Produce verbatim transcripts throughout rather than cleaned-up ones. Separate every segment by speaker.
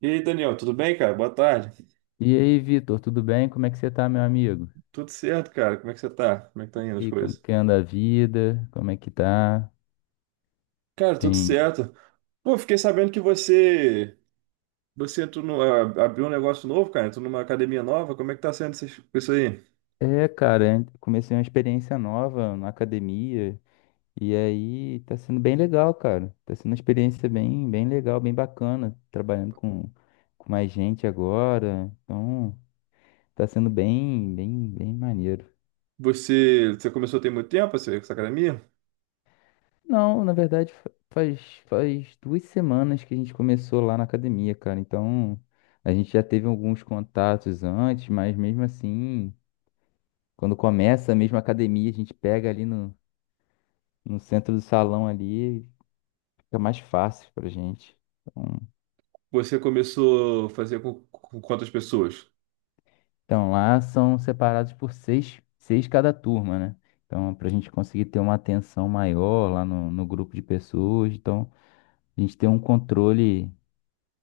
Speaker 1: E aí, Daniel, tudo bem, cara? Boa tarde.
Speaker 2: E aí, Vitor, tudo bem? Como é que você tá, meu amigo?
Speaker 1: Tudo certo, cara? Como é que você tá? Como é que tá indo as
Speaker 2: E como
Speaker 1: coisas?
Speaker 2: que anda a vida? Como é que tá?
Speaker 1: Cara, tudo
Speaker 2: Tem.
Speaker 1: certo. Pô, fiquei sabendo que você você entrou no, a- abriu um negócio novo, cara. Entrou numa academia nova. Como é que tá sendo essas- isso aí?
Speaker 2: É, cara, eu comecei uma experiência nova na academia e aí tá sendo bem legal, cara. Tá sendo uma experiência bem, bem legal, bem bacana, trabalhando com, com mais gente agora. Então, tá sendo bem, bem, bem maneiro.
Speaker 1: Você, você começou tem muito tempo essa, essa academia?
Speaker 2: Não, na verdade fa- faz, faz duas semanas que a gente começou lá na academia, cara. Então a gente já teve alguns contatos antes, mas mesmo assim, quando começa a mesma academia, a gente pega ali no, no centro do salão ali, fica mais fácil pra gente. Então,
Speaker 1: Você começou a fazer com, com quantas pessoas?
Speaker 2: então lá são separados por seis, seis cada turma, né? Então pra gente conseguir ter uma atenção maior lá no, no grupo de pessoas, então a gente tem um controle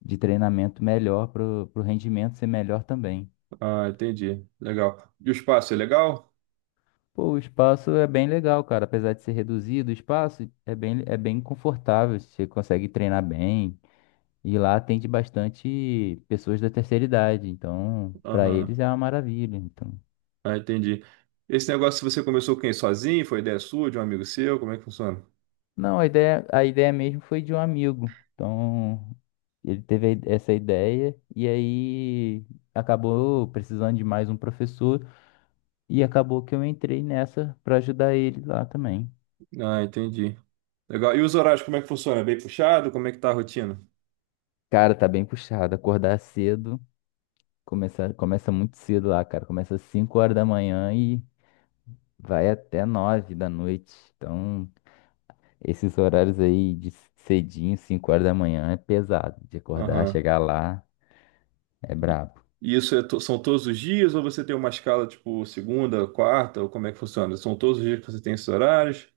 Speaker 2: de treinamento melhor para o rendimento ser melhor também.
Speaker 1: Ah, entendi. Legal. E o espaço é legal?
Speaker 2: Pô, o espaço é bem legal, cara. Apesar de ser reduzido, o espaço é bem, é bem confortável. Você consegue treinar bem. E lá atende bastante pessoas da terceira idade. Então, para
Speaker 1: Aham.
Speaker 2: eles é uma maravilha. Então,
Speaker 1: Ah, entendi. Esse negócio você começou com quem? Sozinho? Foi ideia sua, de um amigo seu? Como é que funciona?
Speaker 2: não, a ideia, a ideia mesmo foi de um amigo. Então, ele teve a ide- essa ideia e aí acabou precisando de mais um professor e acabou que eu entrei nessa para ajudar ele lá também.
Speaker 1: Ah, entendi. Legal. E os horários, como é que funciona? É bem puxado? Como é que tá a rotina?
Speaker 2: Cara, tá bem puxado. Acordar cedo, começa, começa muito cedo lá, cara. Começa às cinco horas da manhã e vai até nove da noite. Então, esses horários aí de cedinho, cinco horas da manhã, é pesado. De acordar,
Speaker 1: Aham.
Speaker 2: chegar lá, é
Speaker 1: E
Speaker 2: brabo.
Speaker 1: e isso é to- são todos os dias ou você tem uma escala tipo segunda, quarta, ou como é que funciona? São todos os dias que você tem esses horários?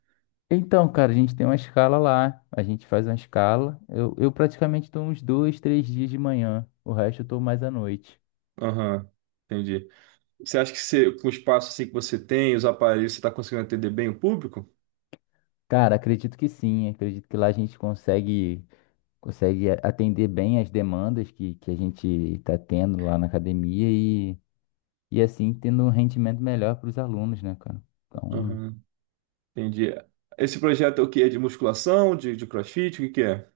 Speaker 2: Então, cara, a gente tem uma escala lá. A gente faz uma escala. Eu, eu praticamente tô uns dois, três dias de manhã. O resto eu tô mais à noite.
Speaker 1: Aham, entendi. Você acha que você, com o espaço assim que você tem, os aparelhos, você está conseguindo atender bem o público?
Speaker 2: Cara, acredito que sim. Acredito que lá a gente consegue. consegue a- atender bem as demandas que, que a gente está tendo lá na academia e, e assim tendo um rendimento melhor para os alunos, né, cara? Então,
Speaker 1: Aham, entendi. Esse projeto é o quê? É de musculação, de, de CrossFit, o que que é?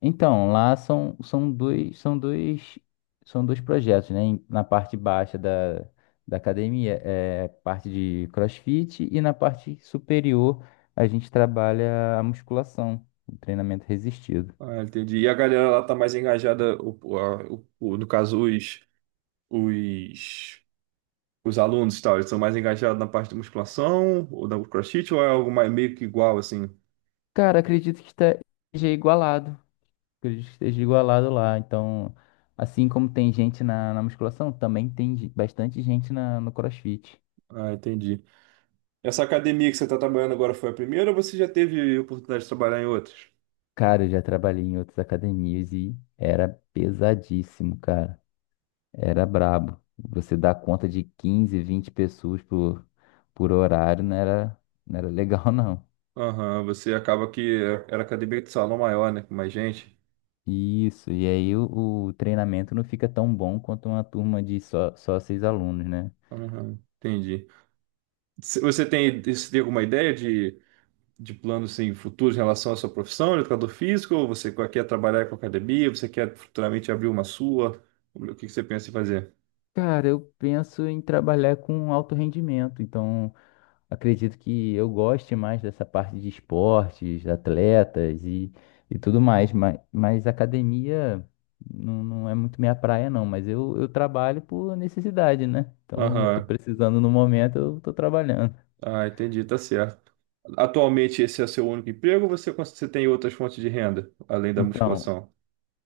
Speaker 2: então lá são, são dois, são dois, são dois projetos, né? Em- Na parte baixa da, da academia é parte de CrossFit e na parte superior a gente trabalha a musculação, o treinamento resistido.
Speaker 1: Ah, entendi. E a galera lá tá mais engajada, o, o, a- o- o- no caso, os, os os alunos, e tal, eles são mais engajados na parte de musculação ou da CrossFit ou é algo mais, meio que igual, assim?
Speaker 2: Cara, acredito que está- esteja igualado. Acredito que ele esteja igualado lá. Então, assim como tem gente na, na musculação, também tem ge- bastante gente na, no CrossFit.
Speaker 1: Ah, entendi. Essa academia que você está trabalhando agora foi a primeira ou você já teve oportunidade de trabalhar em outras?
Speaker 2: Cara, eu já trabalhei em outras academias e era pesadíssimo, cara. Era brabo. Você dar conta de quinze, vinte pessoas por, por horário não era, não era legal, não.
Speaker 1: Aham, você acaba que era academia de salão maior, né? Com mais gente.
Speaker 2: Isso, e aí o, o treinamento não fica tão bom quanto uma turma de só, só seis alunos, né?
Speaker 1: Aham, entendi. Se- Você tem, você tem alguma ideia de, de planos assim, futuros em relação à sua profissão, de educador físico? Ou você quer trabalhar com academia? Você quer futuramente abrir uma sua? O que que você pensa em fazer?
Speaker 2: Cara, eu penso em trabalhar com alto rendimento, então. Acredito que eu goste mais dessa parte de esportes, atletas e, e tudo mais, mas, mas academia não, não é muito minha praia, não. Mas eu, eu trabalho por necessidade, né? Então, eu tô
Speaker 1: Aham,
Speaker 2: precisando no momento, eu tô trabalhando.
Speaker 1: ah, entendi, tá certo. Atualmente esse é seu único emprego ou você, cons- você tem outras fontes de renda, além da
Speaker 2: Então,
Speaker 1: musculação?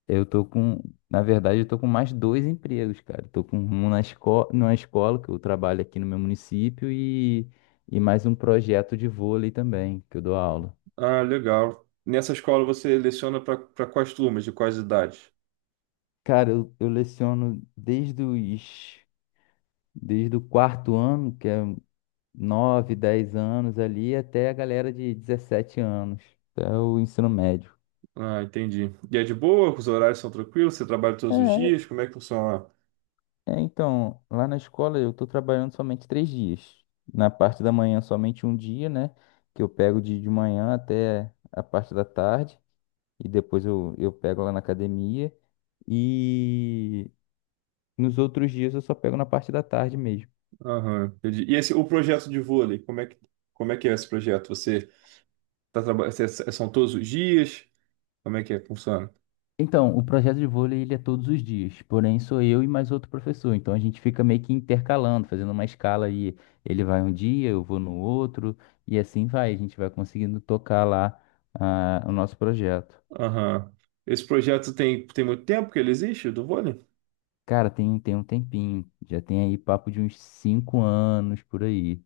Speaker 2: eu tô com, na verdade, eu tô com mais dois empregos, cara. Eu tô com um na escola, numa escola que eu trabalho aqui no meu município e, e mais um projeto de vôlei também, que eu dou aula.
Speaker 1: Ah, legal. Nessa escola você leciona para quais turmas, de quais idades?
Speaker 2: Cara, eu, eu leciono desde os Desde o quarto ano, que é nove, dez anos ali, até a galera de dezessete anos, até o ensino médio.
Speaker 1: Ah, entendi. E é de boa? Os horários são tranquilos? Você trabalha todos os
Speaker 2: É,
Speaker 1: dias? Como é que funciona?
Speaker 2: é, então, lá na escola eu tô trabalhando somente três dias. Na parte da manhã, somente um dia, né? Que eu pego de, de manhã até a parte da tarde, e depois eu, eu pego lá na academia. E nos outros dias eu só pego na parte da tarde mesmo.
Speaker 1: Aham, entendi. E esse, o projeto de vôlei, como é que, como é que é esse projeto? Você tá trabalhando, são todos os dias? Como é que é, que funciona?
Speaker 2: Então, o projeto de vôlei ele é todos os dias, porém sou eu e mais outro professor. Então a gente fica meio que intercalando, fazendo uma escala aí. Ele vai um dia, eu vou no outro, e assim vai. A gente vai conseguindo tocar lá ah, o nosso projeto.
Speaker 1: Aham. Esse projeto tem, tem muito tempo que ele existe, do vôlei?
Speaker 2: Cara, tem, tem um tempinho, já tem aí papo de uns cinco anos por aí.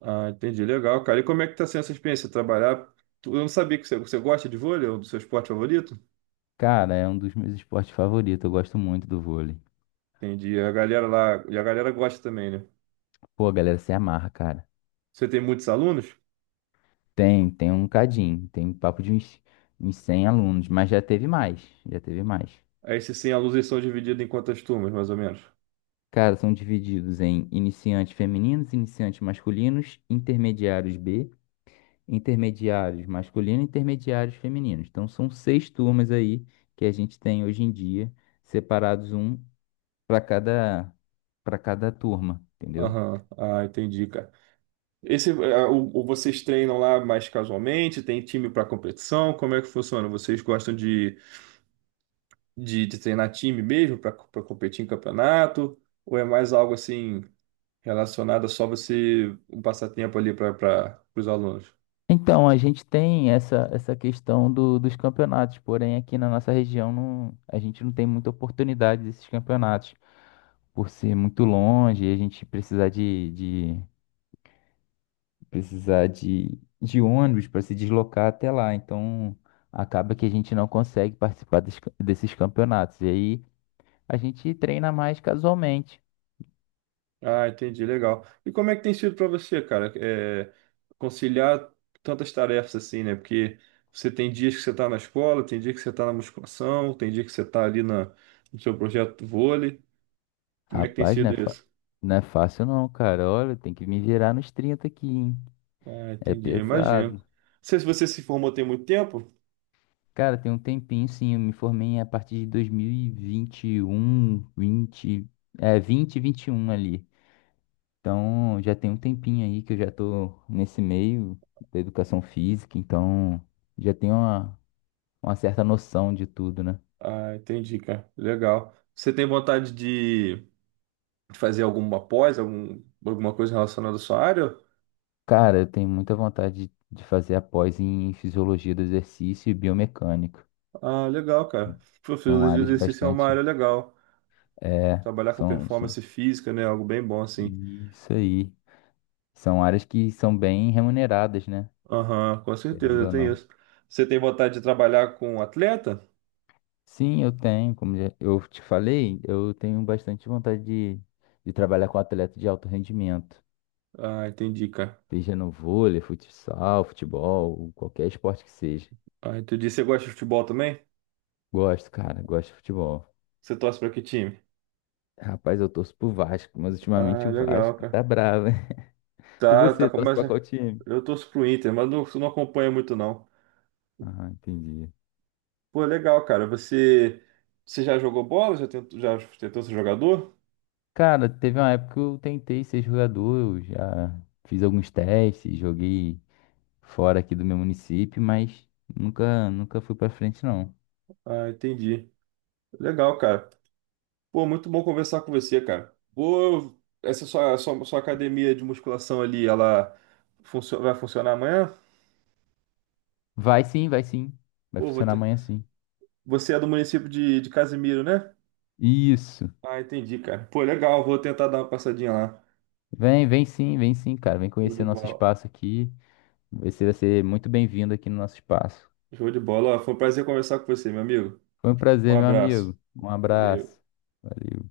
Speaker 1: Ah, entendi. Legal, cara. E como é que tá sendo essa experiência? Trabalhar. Tu- Eu não sabia que você, você gosta de vôlei, é o do seu esporte favorito?
Speaker 2: Cara, é um dos meus esportes favoritos, eu gosto muito do vôlei.
Speaker 1: Entendi. A galera lá, e a galera gosta também, né?
Speaker 2: Pô, a galera se amarra, cara.
Speaker 1: Você tem muitos alunos?
Speaker 2: Tem, tem um cadinho, tem papo de uns, uns cem alunos, mas já teve mais, já teve mais.
Speaker 1: Aí, se sim, alunos eles são divididos em quantas turmas, mais ou menos?
Speaker 2: Cara, são divididos em iniciantes femininos, iniciantes masculinos, intermediários B, intermediários masculinos, intermediários femininos. Então são seis turmas aí que a gente tem hoje em dia, separados um para cada para cada turma, entendeu?
Speaker 1: Aham, ah, entendi, cara. Esse, ah, o, o- Vocês treinam lá mais casualmente? Tem time para competição? Como é que funciona? Vocês gostam de de, de treinar time mesmo para competir em campeonato? Ou é mais algo assim relacionado a só você um passatempo ali para os alunos?
Speaker 2: Então a gente tem essa essa questão do- dos campeonatos, porém aqui na nossa região não, a gente não tem muita oportunidade desses campeonatos por ser muito longe e a gente precisar de precisar de, de ônibus para se deslocar até lá. Então, acaba que a gente não consegue participar des- desses campeonatos. E aí, a gente treina mais casualmente.
Speaker 1: Ah, entendi, legal. E como é que tem sido para você, cara, é, conciliar tantas tarefas assim, né? Porque você tem dias que você está na escola, tem dia que você está na musculação, tem dia que você está ali na, no seu projeto do vôlei. Como é que tem
Speaker 2: Rapaz, não
Speaker 1: sido
Speaker 2: é, fa-
Speaker 1: isso?
Speaker 2: não é fácil não, cara. Olha, tem que me virar nos trinta aqui, hein?
Speaker 1: Ah,
Speaker 2: É
Speaker 1: entendi, imagino. Não
Speaker 2: pesado.
Speaker 1: sei se você se formou tem muito tempo.
Speaker 2: Cara, tem um tempinho sim, eu me formei a partir de dois mil e vinte e um, vinte, é, vinte, vinte e um ali. Então, já tem um tempinho aí que eu já tô nesse meio da educação física, então já tenho uma, uma certa noção de tudo, né?
Speaker 1: Ah, entendi, cara. Legal. Você tem vontade de de fazer alguma pós, algum, alguma coisa relacionada à sua área?
Speaker 2: Cara, eu tenho muita vontade de de fazer a pós em fisiologia do exercício e biomecânica.
Speaker 1: Ah, legal, cara.
Speaker 2: Então,
Speaker 1: Pô,
Speaker 2: são
Speaker 1: fisiologia do
Speaker 2: áreas
Speaker 1: exercício é uma
Speaker 2: bastante.
Speaker 1: área legal.
Speaker 2: É,
Speaker 1: Trabalhar com
Speaker 2: são, são.
Speaker 1: performance física, né? Algo bem bom, assim.
Speaker 2: Isso aí. São áreas que são bem remuneradas, né?
Speaker 1: Aham, com
Speaker 2: Querendo
Speaker 1: certeza,
Speaker 2: ou
Speaker 1: tem
Speaker 2: não.
Speaker 1: isso. Você tem vontade de trabalhar com atleta?
Speaker 2: Sim, eu tenho, como já- eu te falei, eu tenho bastante vontade de, de trabalhar com atleta de alto rendimento.
Speaker 1: Ah, entendi, cara.
Speaker 2: Seja no vôlei, futsal, futebol, qualquer esporte que seja.
Speaker 1: Ah, entendi. Você gosta de futebol também?
Speaker 2: Gosto, cara, gosto de futebol.
Speaker 1: Você torce pra que time?
Speaker 2: Rapaz, eu torço pro Vasco, mas ultimamente
Speaker 1: Ah,
Speaker 2: o
Speaker 1: legal,
Speaker 2: Vasco
Speaker 1: cara.
Speaker 2: tá bravo, hein? E
Speaker 1: Tá, tá,
Speaker 2: você, torce pra qual
Speaker 1: começa.
Speaker 2: time?
Speaker 1: Eu torço pro Inter, mas não, não acompanho muito, não.
Speaker 2: Ah, entendi.
Speaker 1: Pô, legal, cara. Você, você já jogou bola? Já tentou, já tentou ser jogador?
Speaker 2: Cara, teve uma época que eu tentei ser jogador, eu já fiz alguns testes, joguei fora aqui do meu município, mas nunca, nunca fui pra frente, não.
Speaker 1: Ah, entendi. Legal, cara. Pô, muito bom conversar com você, cara. Pô, essa sua, sua, sua academia de musculação ali, ela funcio- vai funcionar amanhã?
Speaker 2: Vai sim, vai sim. Vai
Speaker 1: Pô, vou
Speaker 2: funcionar
Speaker 1: ter...
Speaker 2: amanhã sim.
Speaker 1: Você é do município de, de Casimiro, né?
Speaker 2: Isso.
Speaker 1: Ah, entendi, cara. Pô, legal. Vou tentar dar uma passadinha lá.
Speaker 2: Vem, vem sim, vem sim, cara. Vem
Speaker 1: Show de
Speaker 2: conhecer nosso
Speaker 1: bola.
Speaker 2: espaço aqui. Você vai ser muito bem-vindo aqui no nosso espaço.
Speaker 1: Show de bola. Ó, foi um prazer conversar com você, meu amigo.
Speaker 2: Foi um
Speaker 1: Um
Speaker 2: prazer, meu
Speaker 1: abraço.
Speaker 2: amigo. Um abraço.
Speaker 1: Valeu.
Speaker 2: Valeu.